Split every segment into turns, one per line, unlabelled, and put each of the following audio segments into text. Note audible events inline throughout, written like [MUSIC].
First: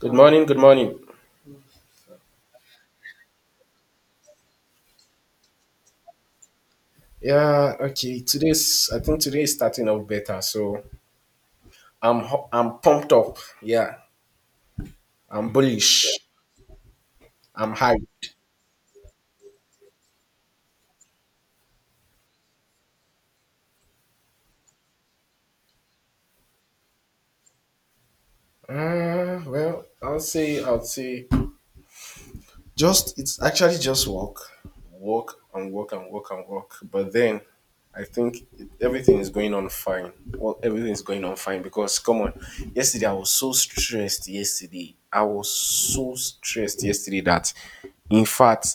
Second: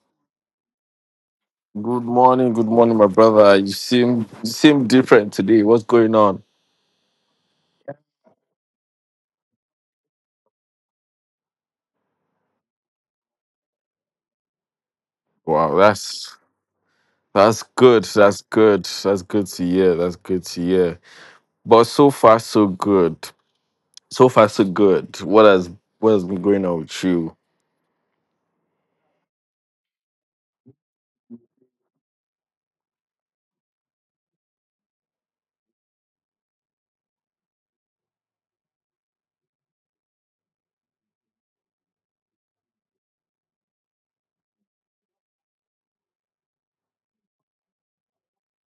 Good morning. Good morning.
Good morning, my brother. You seem different today. What's going on?
Yeah. Okay. Today's. I think today is starting off better. So I'm pumped up. Yeah. I'm
Wow,
bullish.
that's
I'm
good.
hyped.
That's good. That's good to hear. That's good to hear. But so far, so good. So far, so good. What has been going on with you?
Well, I'll say. Just. It's actually just walk, walk and walk and walk and walk. But then, everything is going on fine. Well, everything is going on fine because come on. Yesterday I was so stressed. Yesterday I was so stressed. Yesterday that, in fact.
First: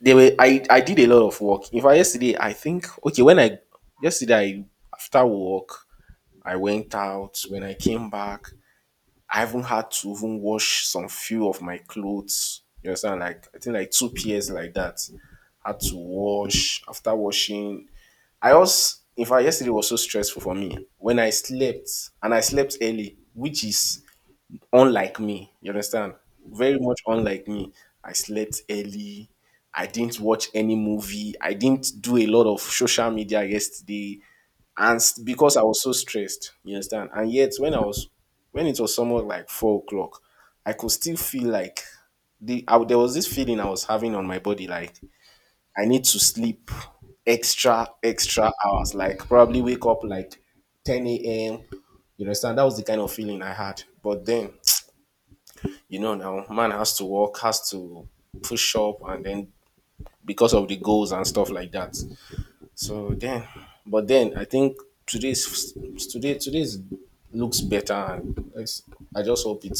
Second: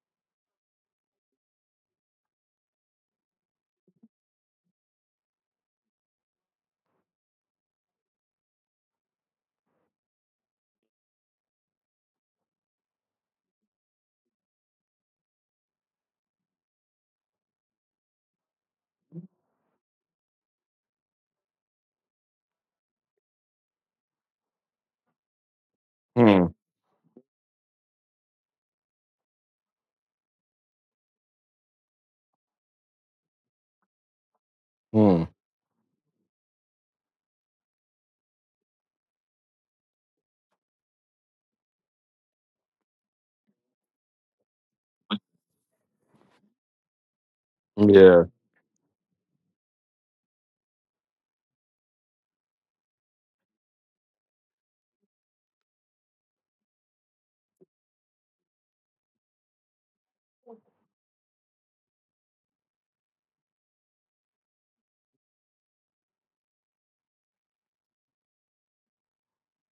They were I did a lot of work. In fact, yesterday I think okay when I yesterday I, after work I went out. When I came back, I even had to even wash some few of my clothes. You understand? Like I think like two pairs like that. Had to wash after washing. I also in fact yesterday was so stressful for me when I slept, and I slept early, which is unlike me. You understand?
Hmm.
Very much unlike me. I slept early. I didn't watch any movie. I didn't do a lot of social media yesterday.
Hmm.
Because I was so stressed, you understand? And yet when I was when it was somewhat like 4 o'clock, I could still feel like there was this feeling I was having on my body like I need to sleep extra
Yeah.
extra hours, like probably wake up like 10 a.m. You understand? That was the kind of feeling I had. But then you know, now man has to work, has to push up, and then because of the goals and stuff like that. So then, but then I think today's today's looks better, and I just hope it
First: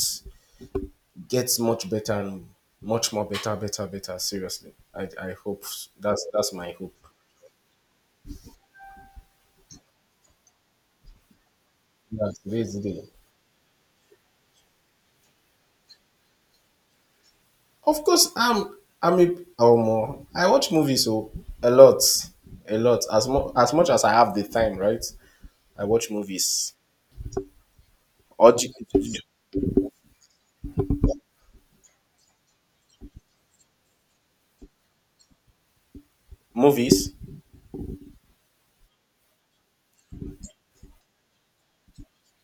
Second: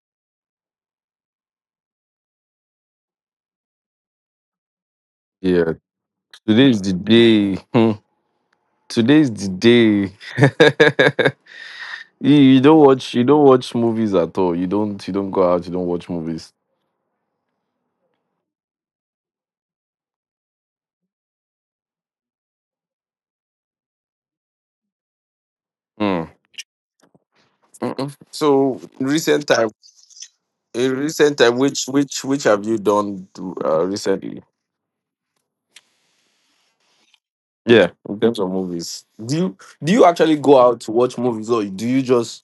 gets much better and much more better, better, better. Seriously, I hope
Yeah.
that's my
Today's the
hope.
day. Hmm. Today's the day. You
That's
you
today's
don't
day.
watch. You don't watch movies at all. You don't. You don't go out. You don't watch movies.
Of course, I watch movies so a lot, as much as I have the time, right? I watch
Hmm.
movies.
Mm-mm.
or ch-
So in
ch-
recent time. in recent time, which which have you done recently?
Movies.
Yeah, in terms of movies, do you actually go out to watch movies, or do you just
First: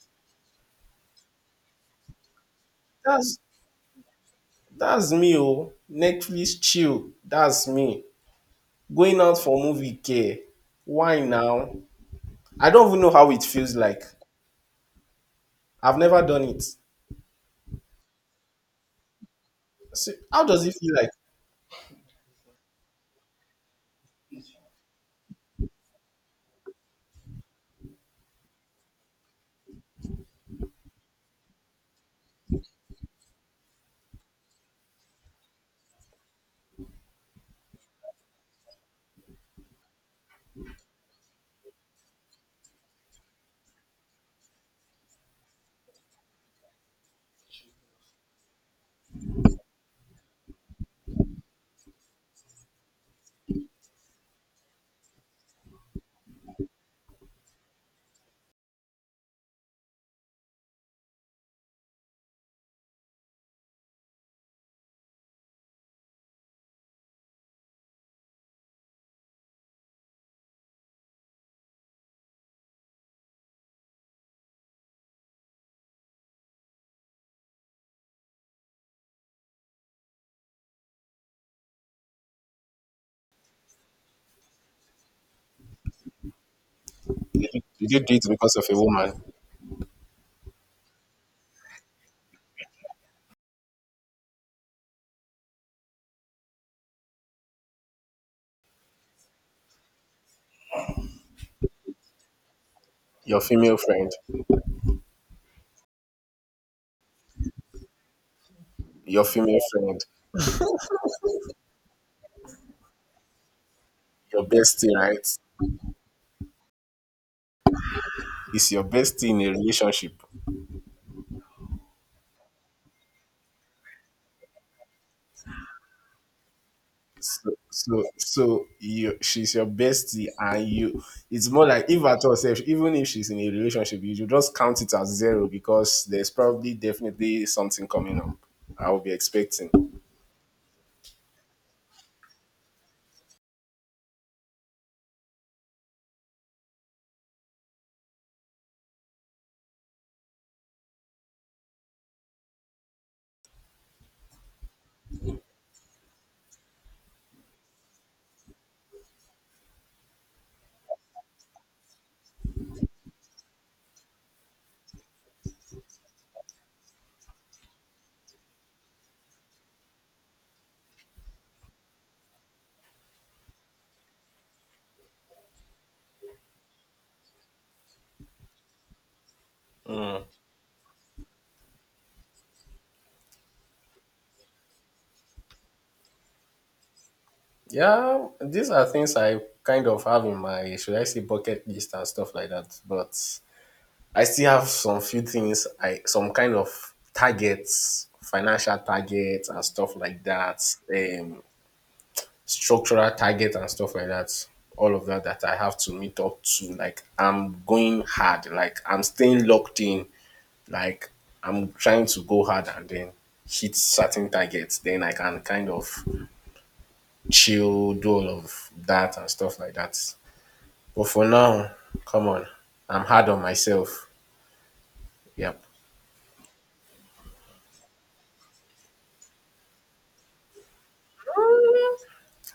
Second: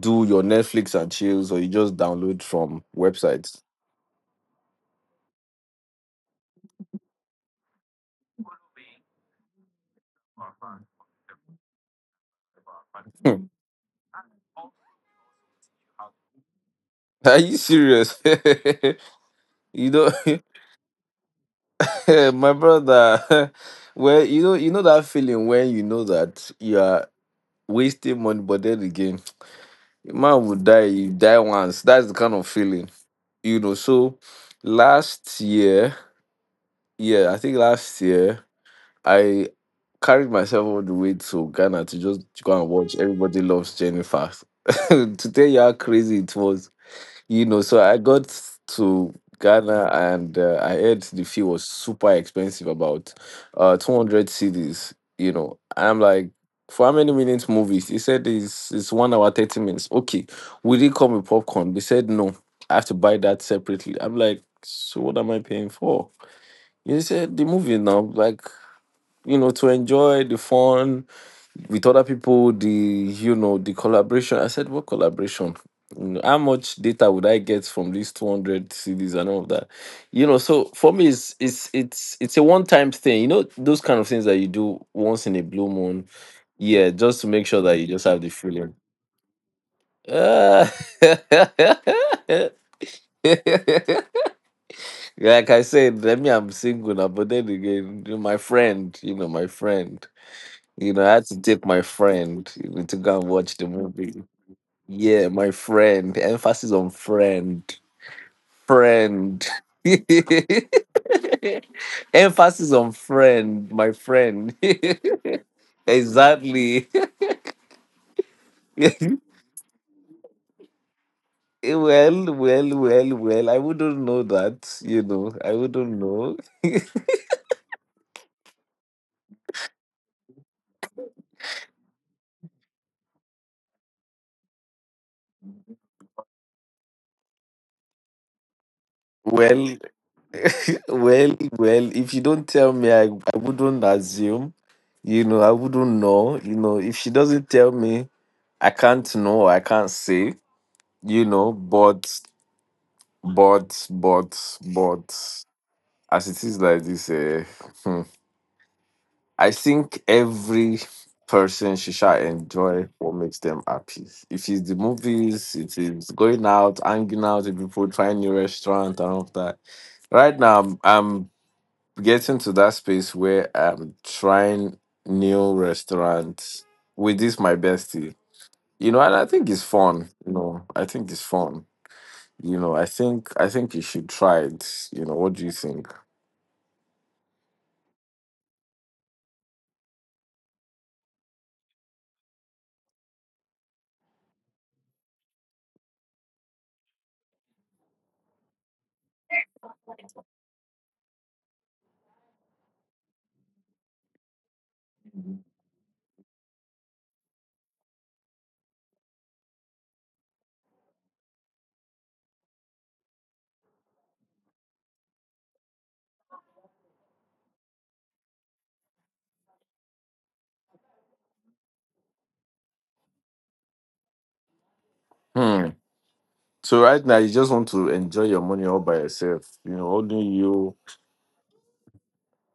do your Netflix and chills, or you just download from
That's
websites?
that's me. Oh, Netflix chill. That's me. Going out for movie care. Why now? I don't even know how it
Hmm. [LAUGHS]
feels like. I've never done it.
Are you serious? [LAUGHS] You
So
know.
how does it feel like?
[LAUGHS] My brother. [LAUGHS] Well, you know that feeling when you know that you are wasting money, but then again, [TSK] man would die. You die once. That's the kind of feeling, you know. So last year. Yeah, I think last year I carried myself all the way to Ghana to just go and watch Everybody Loves Jennifer. [LAUGHS] To tell you how crazy it was, you know. So I got to Ghana and I heard the fee was super expensive, about 200 cedis, you know. I'm like, for how many minutes movies? He said it's 1 hour 30 minutes. Okay, will it come with popcorn? They said no. I have to buy that separately. I'm like, so what am I paying for? You said the movie now, like, you know, to enjoy the fun with other people, the collaboration. I said, what collaboration? You know, how much data would I get from these 200 CDs and all of that? You know, so for me, it's a one time thing. You know, those kind of things that you do once in a blue moon. Yeah, just to make sure that you
Did you
just
do
have
it
the
because of
feeling.
a woman?
Uh, [LAUGHS] like I said, let me I'm single now, but then again, you know, my friend, you know, my friend. You know, I had to take my friend, to go and
Your
watch the
female friend.
movie. Yeah, my friend. Emphasis on friend.
Your
Friend.
female friend.
[LAUGHS] Emphasis on friend, my
Your
friend.
bestie,
[LAUGHS]
right?
Exactly. [LAUGHS]
It's your
Well,
bestie in a relationship.
well, well, well. I wouldn't know that, you know. I wouldn't know. [LAUGHS]
So you, she's your bestie, and you. It's more like if at all, sef, even if she's in a relationship, you should just count it as zero because there's probably definitely something coming up. I will be expecting.
Well, well, well, if you don't tell me, I wouldn't assume, you know, I wouldn't know, you know, if she doesn't tell me, I can't know, I can't say, you know, but but but but as it is like this, hmm, I think every person should shall enjoy what makes them happy. If it's the movies, it is going out, hanging out with people, trying new restaurant and all of that. Right now, I'm getting to that space where I'm trying new restaurants with this my bestie. You know, and I think it's fun. You know, I think it's fun. You know, I think you should try it. You know, what do you think?
Yeah, these are things I kind of have in my should I say bucket list and stuff like that. But I still have some few things I some kind of targets, financial targets and stuff like that. Um Structural targets and stuff like that. All of that that I have to meet up to. Like I'm going hard. Like I'm staying locked in. Like I'm trying to go hard and then hit certain targets. Then I can kind of chill, do all of that and stuff like that. But for now, come on. I'm hard on myself. Yep.
Hmm. So right now you just want to enjoy your money all by yourself. You know, only you.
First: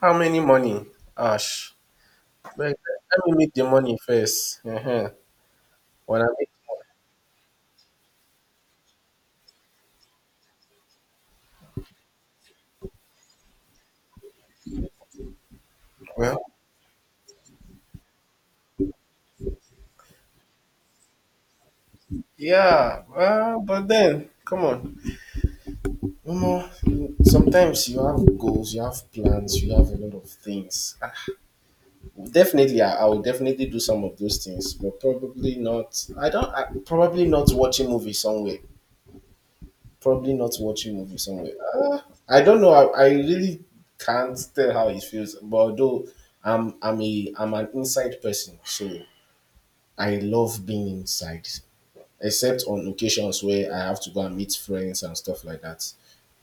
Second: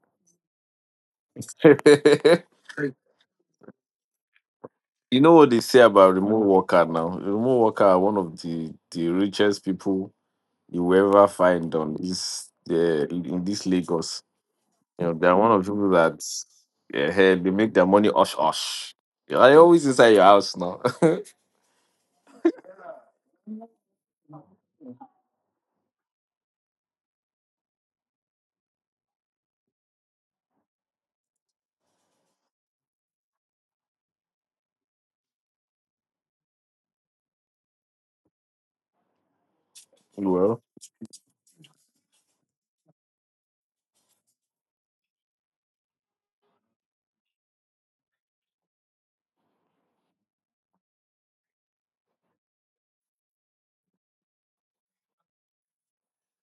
How many money? Ash.
[LAUGHS]
Let me make the money first. Uh-huh.
You know what they say about
When I
remote
make
worker now. Remote worker are one of the richest people you will ever find on this, in this Lagos. You know, they're one of the people that,
well,
hey, they make their money osh osh. They always inside your house now. [LAUGHS]
yeah, well, but then, come on. Omo, you- sometimes you have goals, you have plans, you have a lot of things. Ah, definitely, I will definitely do some of those things, but probably not. I don't. I, probably not watching movie somewhere. Probably not
Well.
watching movie somewhere. Ah, I don't know. I really can't tell how it feels. But although I'm an inside person, so I love being inside, except on occasions where I have to go and meet friends and stuff like that,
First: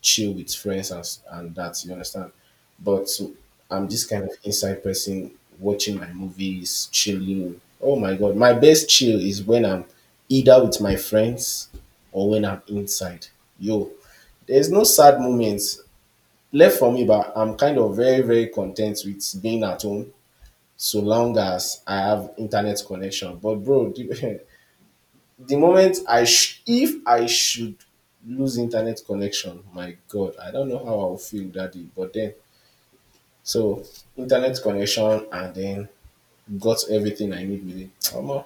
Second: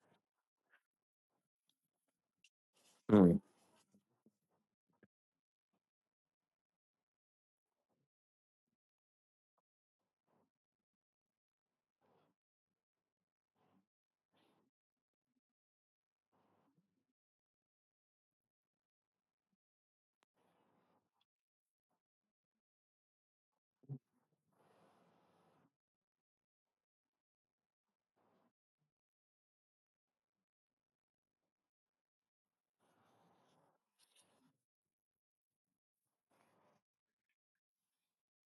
chill with friends and that, you understand? But so,
Hmm.
I'm this kind of inside person watching my movies, chilling. Oh my God, my best chill is when I'm either with my friends or when I'm inside. Yo, there's no sad moments left for me, but I'm kind of very, very content with being at home so long as I have internet connection. But bro, [LAUGHS] the moment if I should lose internet connection, my God, I don't know how I'll feel that day. But then, so internet connection and then got everything I need with it. Omo,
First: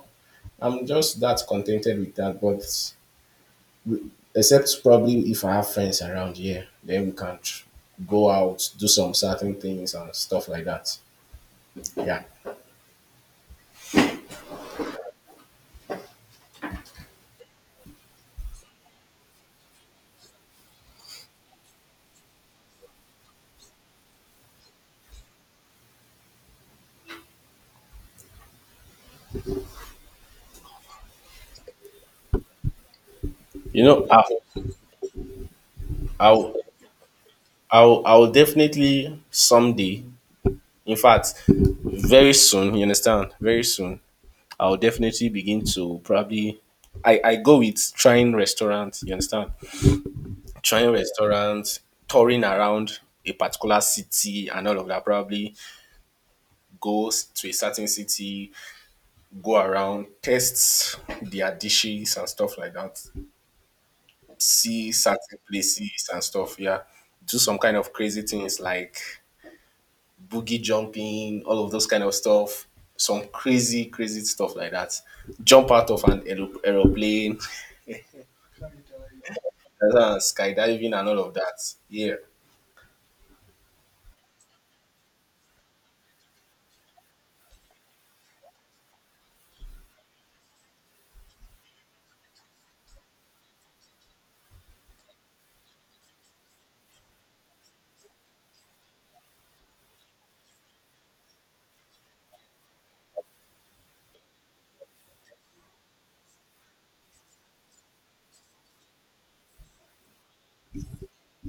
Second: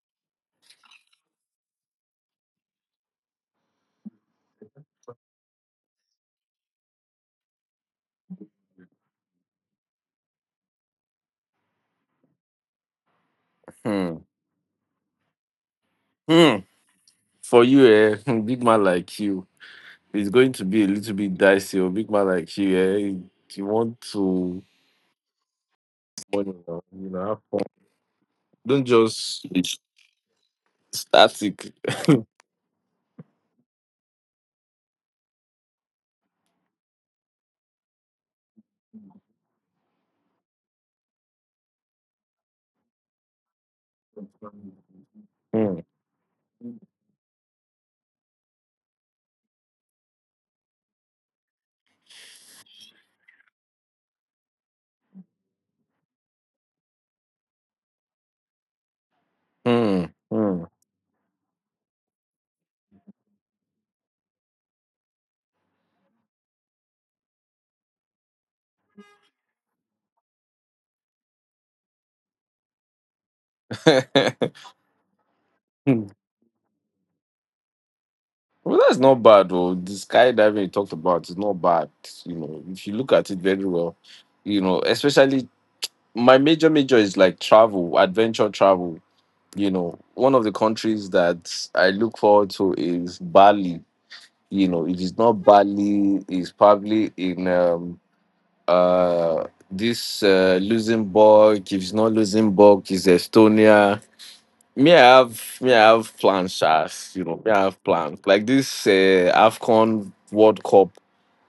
I'm just that contented with that. But except probably if I have friends around here, then go out, do some certain things and stuff like that. Yeah.
Hmm. Hmm. For you, eh, [LAUGHS] big man like you, it's going to be a little bit dicey. Or big man like you, eh, you want to, have fun. Don't just be static.
You know, I'll, I'll definitely someday, in fact, very soon, you understand, very soon, I'll definitely begin
Hmm.
to probably I go with trying restaurants, you understand? Trying restaurants, touring around a particular city and all of that, probably to a certain city, go
Hmm.
around,
Hmm.
test their dishes and stuff like that, see certain places and stuff, yeah. Do some kind of crazy things like boogie jumping, all of those kind of stuff, some crazy, crazy stuff
[LAUGHS]
like that. Jump out of
Hmm.
an aero- aeroplane,
Well, that's not bad, though. The skydiving you talked
skydiving and all
about
of
is not
that.
bad.
Yeah.
You know, if you look at it very well, you know, especially my major is like travel, adventure travel. You know, one of the countries that I look forward to is Bali. You know, it is not Bali, it's probably in uh this Luxembourg. If it's not Luxembourg, it's Estonia. Me I have plans, Shas. You know, me I have plans like this, AFCON World Cup.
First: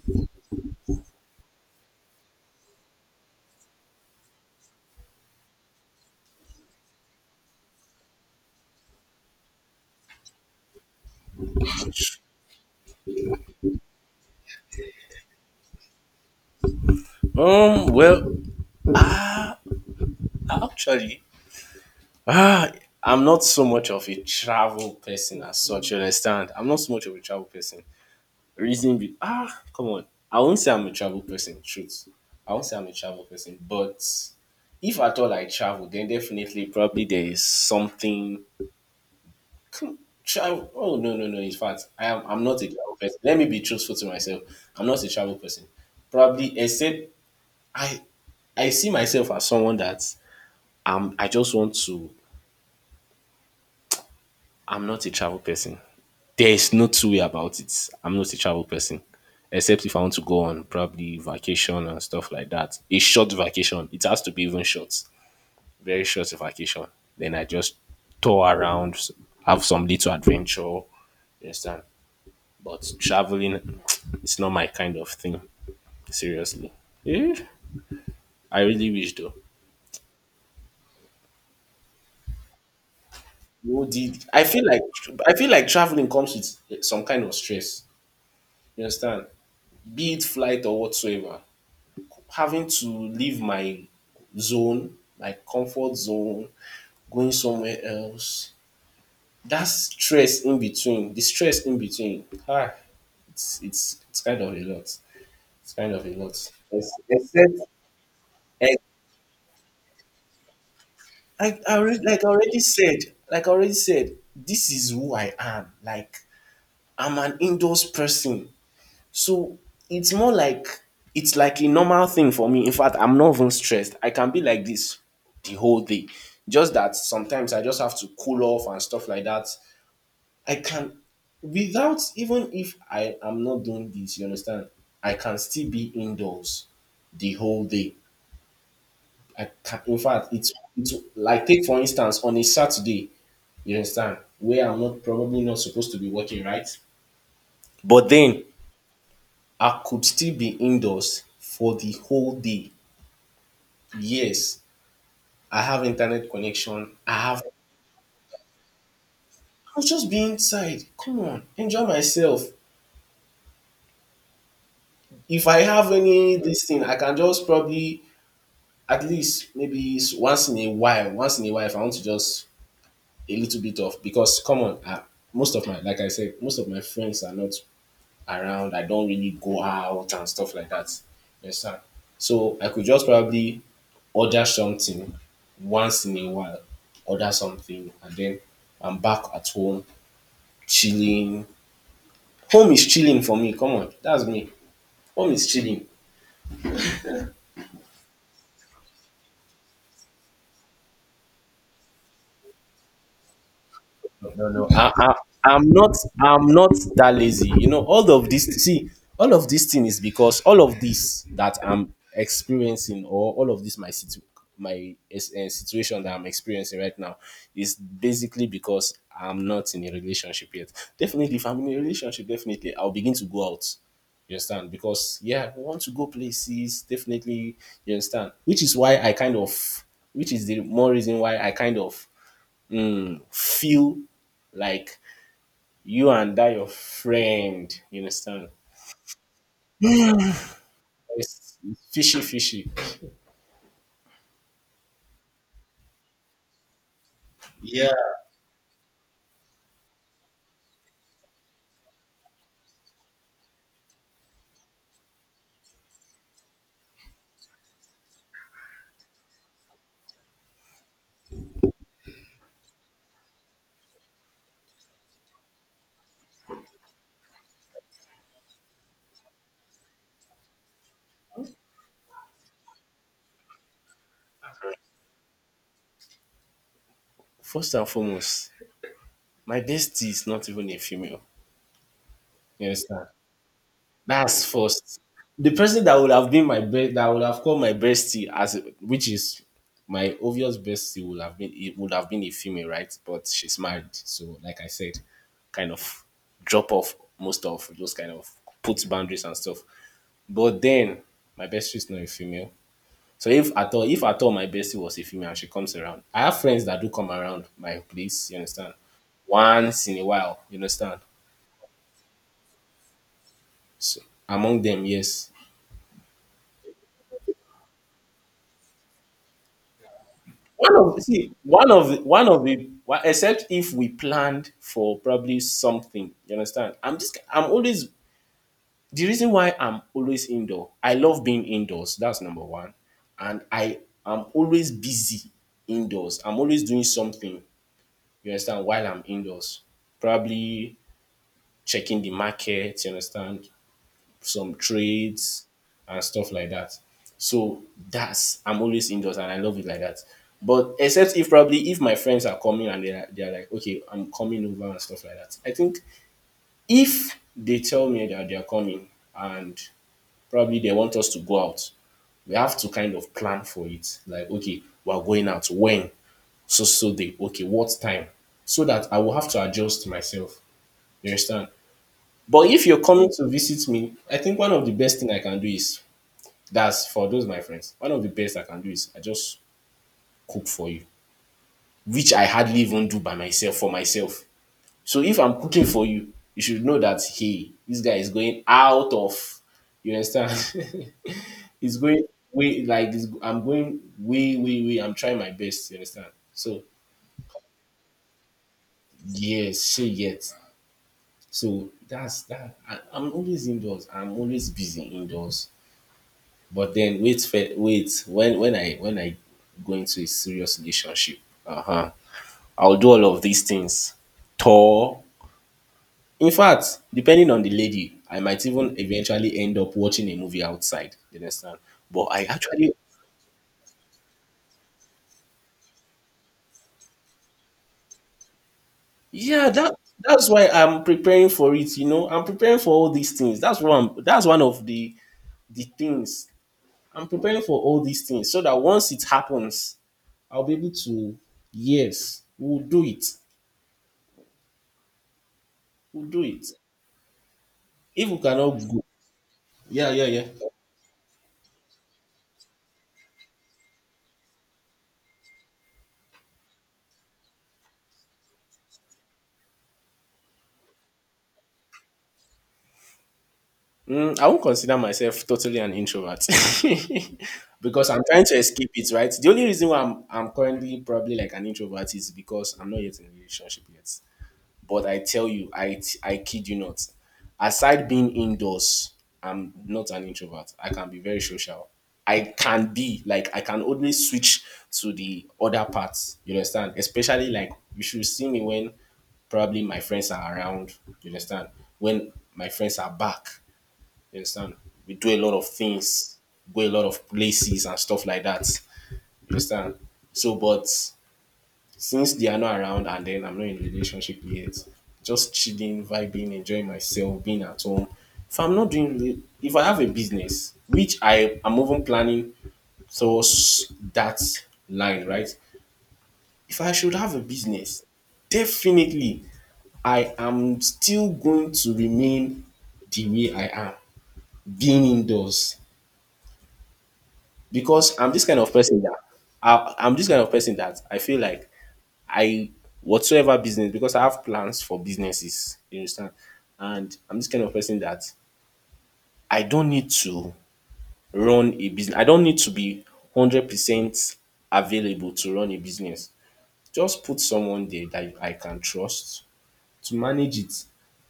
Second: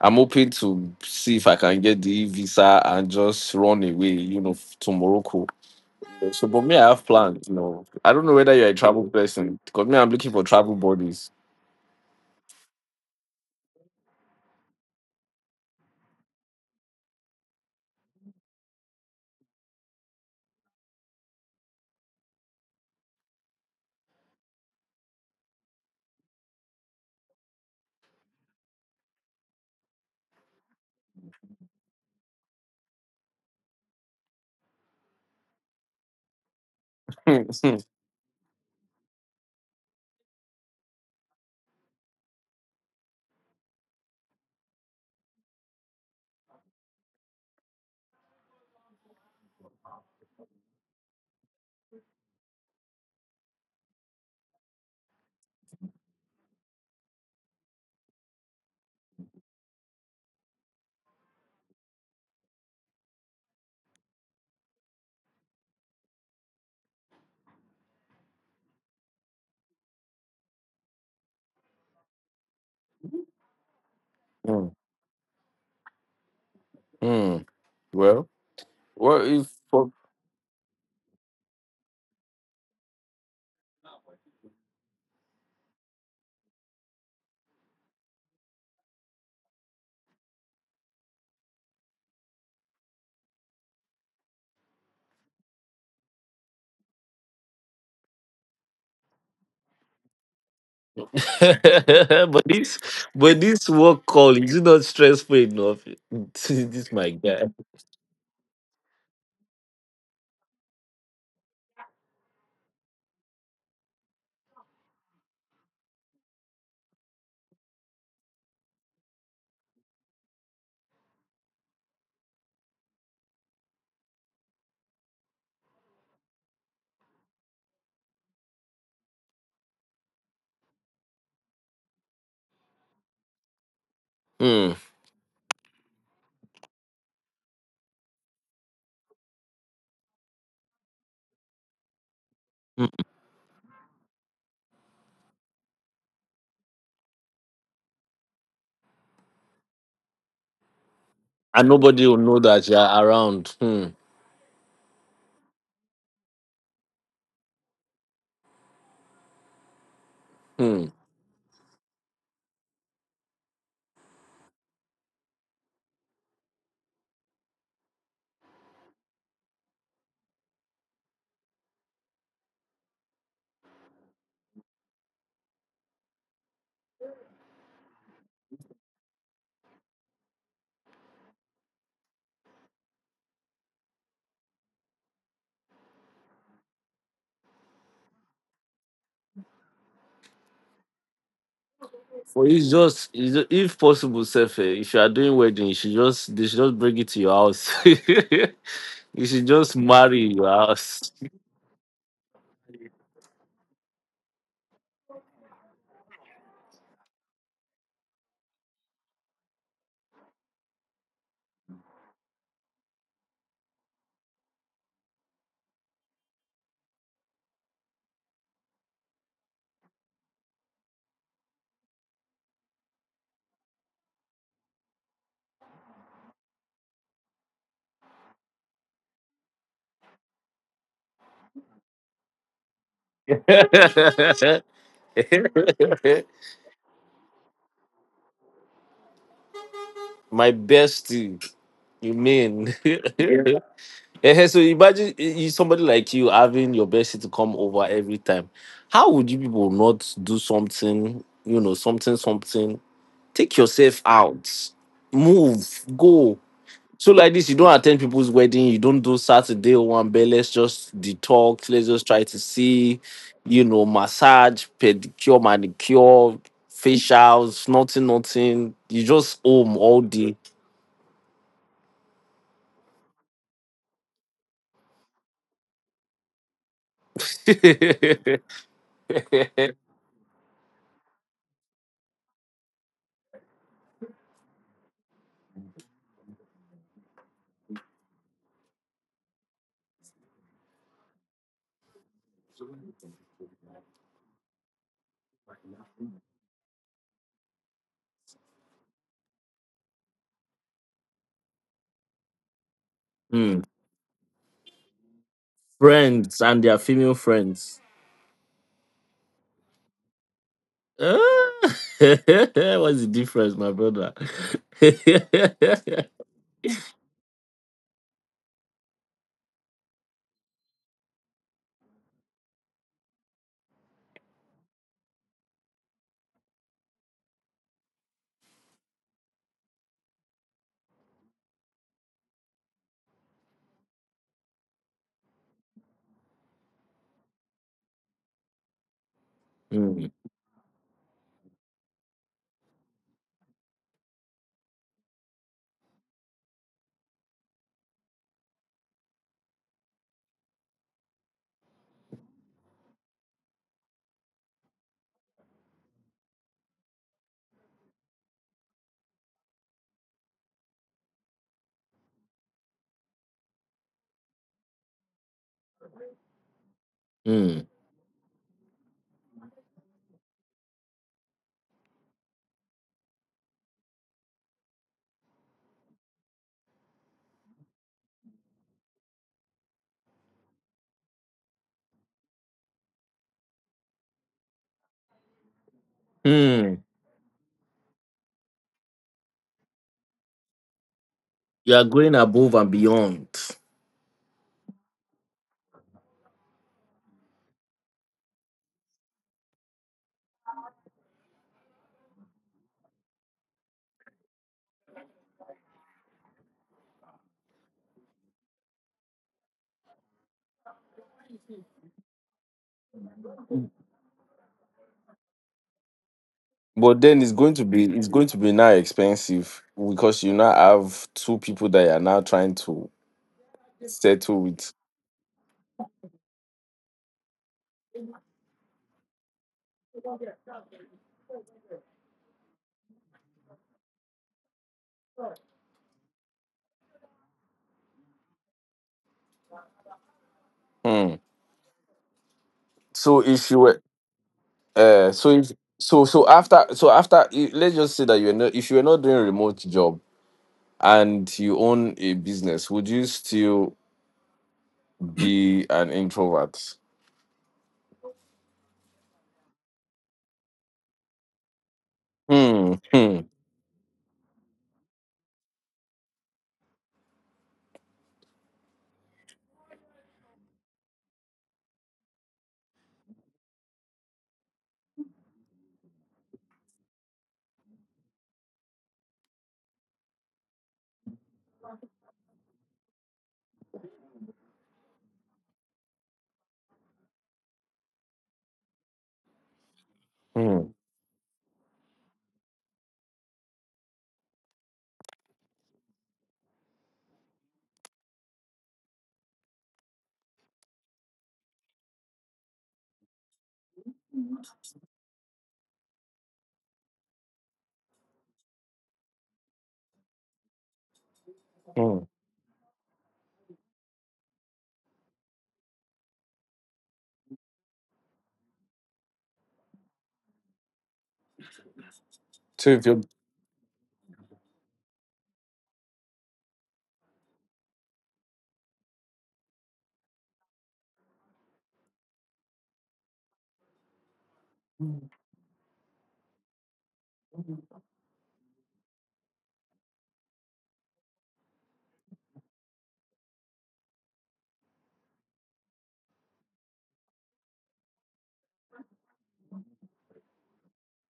I'm hoping to see if I can get the visa and just run away, you know, to Morocco. So but me I have plans, you know, I don't know whether you're a travel person, because me I'm looking for travel buddies. [LAUGHS]
Well, actually, ah, I'm not so much of a travel person as such. You understand? I'm not so much of a travel person. Reason be ah, come on. I won't say I'm a travel person. Truth. I won't say I'm a travel person. But if at all I travel, then definitely probably there
Hmm,
is
hmm,
something. Hmm. Travel. Oh no no no! In fact, I am. I'm not a travel person. Let me be truthful to myself. I'm not a travel person. Probably except I. I see myself as someone that I just want to, I'm not a travel person. There is no two-way about it. I'm not a travel person. Except if I want to go on probably vacation and stuff like that. A short vacation. It has to be even short. Very short vacation. Then I just tour around, have some little adventure. You understand? But traveling, it's not my
hmm,
kind of thing. Seriously. Eh,
hmm. Well.
I really wish
What
though.
is for
Who did I feel like traveling comes with some kind of stress. You understand? Be it flight or whatsoever, having to leave my zone, my comfort zone, going somewhere else, that stress in between, the
[LAUGHS]
stress in between,
but
ah,
this,
it's it's
work
it's
call,
kind of
is
a
it not
lot.
stressful
It's
enough?
kind of
[LAUGHS]
a lot.
This my guy.
Ex- I already, like I already said, this is who I am. Like I'm an indoors person. So it's more like it's like a normal thing for me. In fact, I'm not even stressed. I can be like this the whole day. Just that sometimes I just have to cool off and stuff like that. I can without even if I am not doing this, you understand?
Hmm.
I can still be indoors the whole day. I can, in fact, it's like take for instance on a
Hmm.
Saturday, you understand, where I'm not probably not supposed to be working, right? But then I could still be indoors
And
for the
nobody will
whole
know that
day.
you are around. Hmm.
Yes, I have internet connection. I have. I'll just be inside.
Hmm.
Come on, enjoy myself. If I have any this thing, I can just probably at least maybe once in a while, if I want to just a little bit of because come on, most of my like I said, most of my friends are not around. I don't really go out and stuff like that. You understand? So I could just probably order something once in a while, order something, and then I'm back at home chilling.
But it's
Home is
just,
chilling
it's
for
ju-
me, come
if
on,
possible,
dats me.
Sefe, if you are
Home
doing
is
wedding, you
chilling.
should just they should just bring it to your house. [LAUGHS] You should just marry your house.
No. I'm not. I'm not that lazy. You know, all of this. See, all of this thing is because all of this that I'm experiencing, or all of this my situ- my situation that I'm experiencing right now, is basically because I'm not in a relationship yet. Definitely, if I'm in a relationship, definitely I'll begin to go out. You understand? Because yeah, we want to go places. Definitely, you understand. Which is the more reason why I kind of feel like you and that
[LAUGHS]
your friend, you understand?
My bestie,
It's
you
fishy, fishy.
mean? [LAUGHS] Eh, so imagine, somebody like you having your bestie to come over every time. How would you people not do something, something, something? Take yourself out, move, go. So like this, you don't attend people's wedding, you don't do Saturday one, but let's just detox, let's just try to see, you know, massage, pedicure, manicure, facials, nothing, nothing. You just home all day.
First and foremost,
[LAUGHS]
my bestie is not even a female. You understand? That's first. The person that would have been my best, that would have called my bestie as, which is my obvious bestie, would have been it would have been a female, right? But she's married, so like I said, kind of drop off most of those kind of puts boundaries and stuff. But then my bestie is not a female. So
Hmm.
if at all my bestie was a female and she comes around, I have
Friends and
friends
their
that do come
female
around my
friends.
place, you understand? Once in a while, you understand?
Ah. [LAUGHS] What's the difference, my
So
brother?
among them, yes.
[LAUGHS]
One of see, one of the one of the one- Except if we planned for probably something, you understand? I'm always the reason why I'm always indoor. I love being indoors. That's number one. And I am always busy indoors. I'm always doing something, you understand, while I'm indoors.
Mm,
Probably checking the market, you understand, some trades and stuff like that. So that's I'm always indoors and I love it like that. But except if probably if my friends are coming and they're like, okay, I'm coming over and stuff like that. I think if they tell me that they're coming and probably they want us to go out, we have to kind of plan for it. Like, okay, we're going out when? So so they okay,
mm,
what time? So that I will have to adjust myself. You understand? But if you're coming to visit me, I think one of the best thing I can do is that's for those my friends. One of the best I can do is I just cook for you, which I hardly even do by myself for myself. So if I'm cooking for you, you should know
mm.
that hey, this guy is going out of you understand. [LAUGHS]
You
It's
are
going
going above
way
and
like it's,
beyond.
I'm going way. I'm trying my best. You understand? So yes, she yet. So that's that. I'm always indoors. I'm always busy indoors. But then wait, wait. When I go into a serious relationship, uh huh, I'll do all of these things. Tour. In fact,
But then
depending
it's
on the
going to be
lady,
it's
I
going to
might
be now
even eventually end
expensive,
up watching a
because you
movie
now
outside.
have
You
two
understand?
people that you are
But
now
I
trying
actually,
to settle with.
yeah, that's why I'm preparing for it. You know, I'm preparing for all these things. That's one. That's one of the things I'm preparing for all these things so that once it happens, I'll be able
Hmm.
to. Yes, we'll do it.
So if you were so if
We'll
so
do it.
let's just say
If you
that you're not
cannot
if you're
go,
not doing a remote
yeah,
job
yeah, yeah.
and you own a business, would you still be an introvert? Hmm. Hmm.
I won't consider myself totally an introvert [LAUGHS] because I'm trying to escape it, right? The only reason why I'm currently probably like an introvert is because I'm not yet in a relationship yet. But I tell you, I kid you not. Aside being indoors, I'm not an introvert. I can be very social. I can always switch to the other parts. You understand? Especially like you should see me when probably my friends are
Hmm.
around. You understand? When my friends are back. You understand? We do a lot of things, go a lot of places and stuff like that. You understand? So, but since they are not around and then I'm not in a relationship yet, just chilling, vibing, enjoying myself, being at home. If I'm not doing, re- If I have a business, which I am even
Hmm.
planning towards that line, right? If I should have a business, definitely I am still going to remain
So if
the
you
way I am, being indoors, because I'm this kind of person that I feel like I whatsoever business because I have plans for businesses. You understand? And I'm this kind of person that I don't need to run a business. I don't need to be 100% available to run a business. Just put someone there that I can trust to manage it.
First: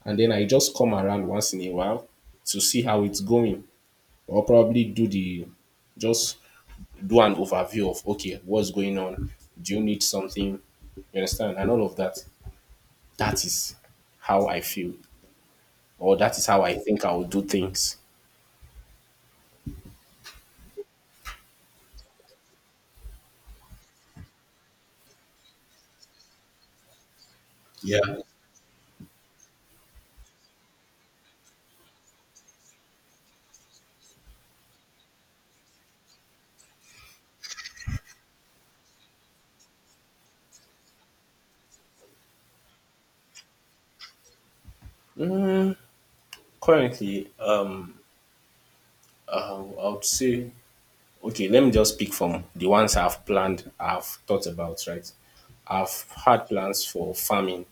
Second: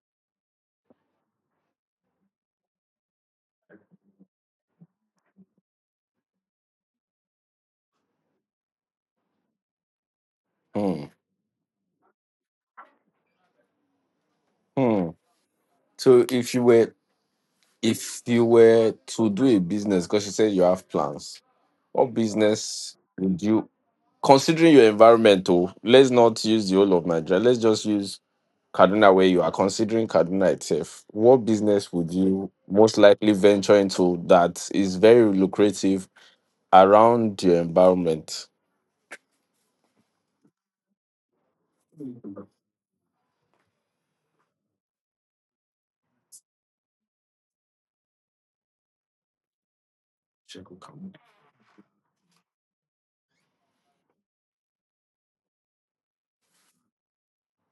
And then I just come around once in a while to see how it's going. Or probably do the just do an overview of okay, what's going on? Do you need something?
hmm.
You understand? And all of that. That is how I feel,
Hmm.
or
So
that is
if
how
you
I
were
think I will do things.
if you were to do a business, because you said you have plans, what business would you, considering your environmental? Let's not use the whole of Nigeria. Let's just
Yeah.
use Kaduna, where you are. Considering Kaduna itself, what business would you most likely venture into that is very lucrative around your environment?
Currently, I would say, okay, let me just pick from the ones I've planned, I've thought about, right? I've had plans for farming,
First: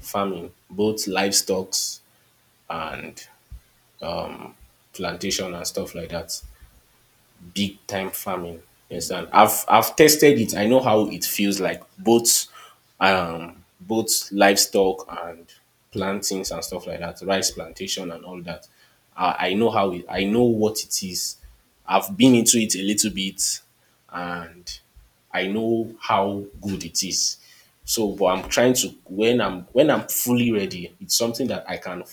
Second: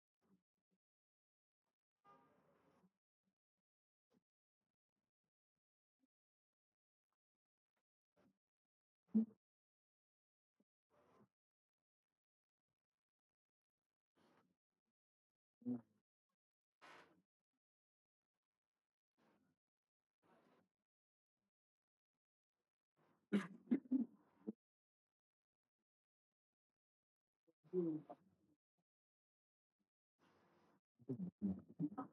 farming, both livestock and plantation and stuff like that. Big time farming. You understand? I've tested it. I know how it feels like both both livestock and plantings and stuff like that, rice plantation and all that. I know how it I know what it is. I've been into it a little bit and I know how good it is. So but I'm trying to when I'm fully ready, it's something that I can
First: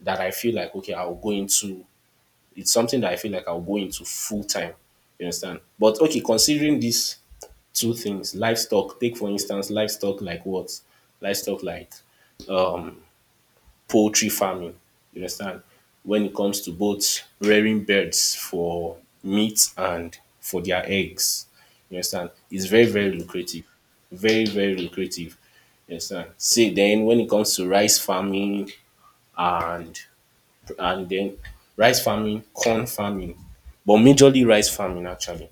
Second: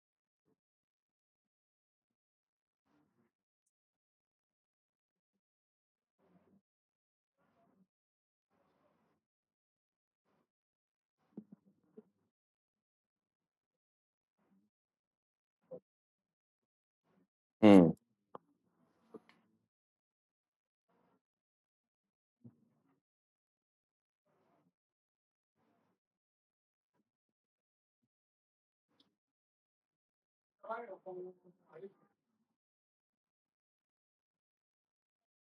that I feel like okay, I'll go into it's something that I feel like I'll go into full time. You understand? But okay, considering these two things, livestock, take for instance, livestock like what? Livestock like um, poultry farming. You understand? When it comes to both rearing
Hmm.
birds for meat and for their eggs. You understand? It's very, very lucrative. Very, very lucrative. You understand? See, then when it comes to rice farming and and then rice farming, corn farming, but majorly rice farming actually.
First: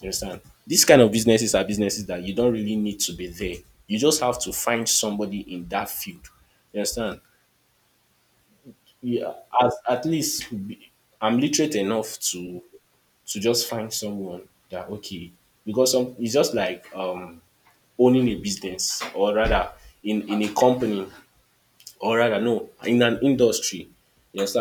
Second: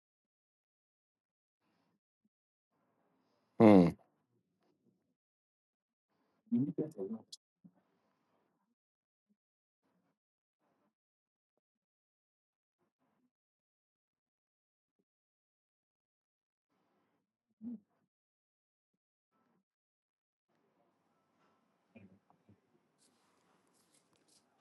You understand? These kind of businesses are businesses that you don't really need to be there.
Hmm.
You just have to find somebody in that field. You understand? Yeah, as, at least be- I'm literate enough to just find someone that okay because some it's just like owning a business, or rather in a company, or rather no, in an industry. You understand?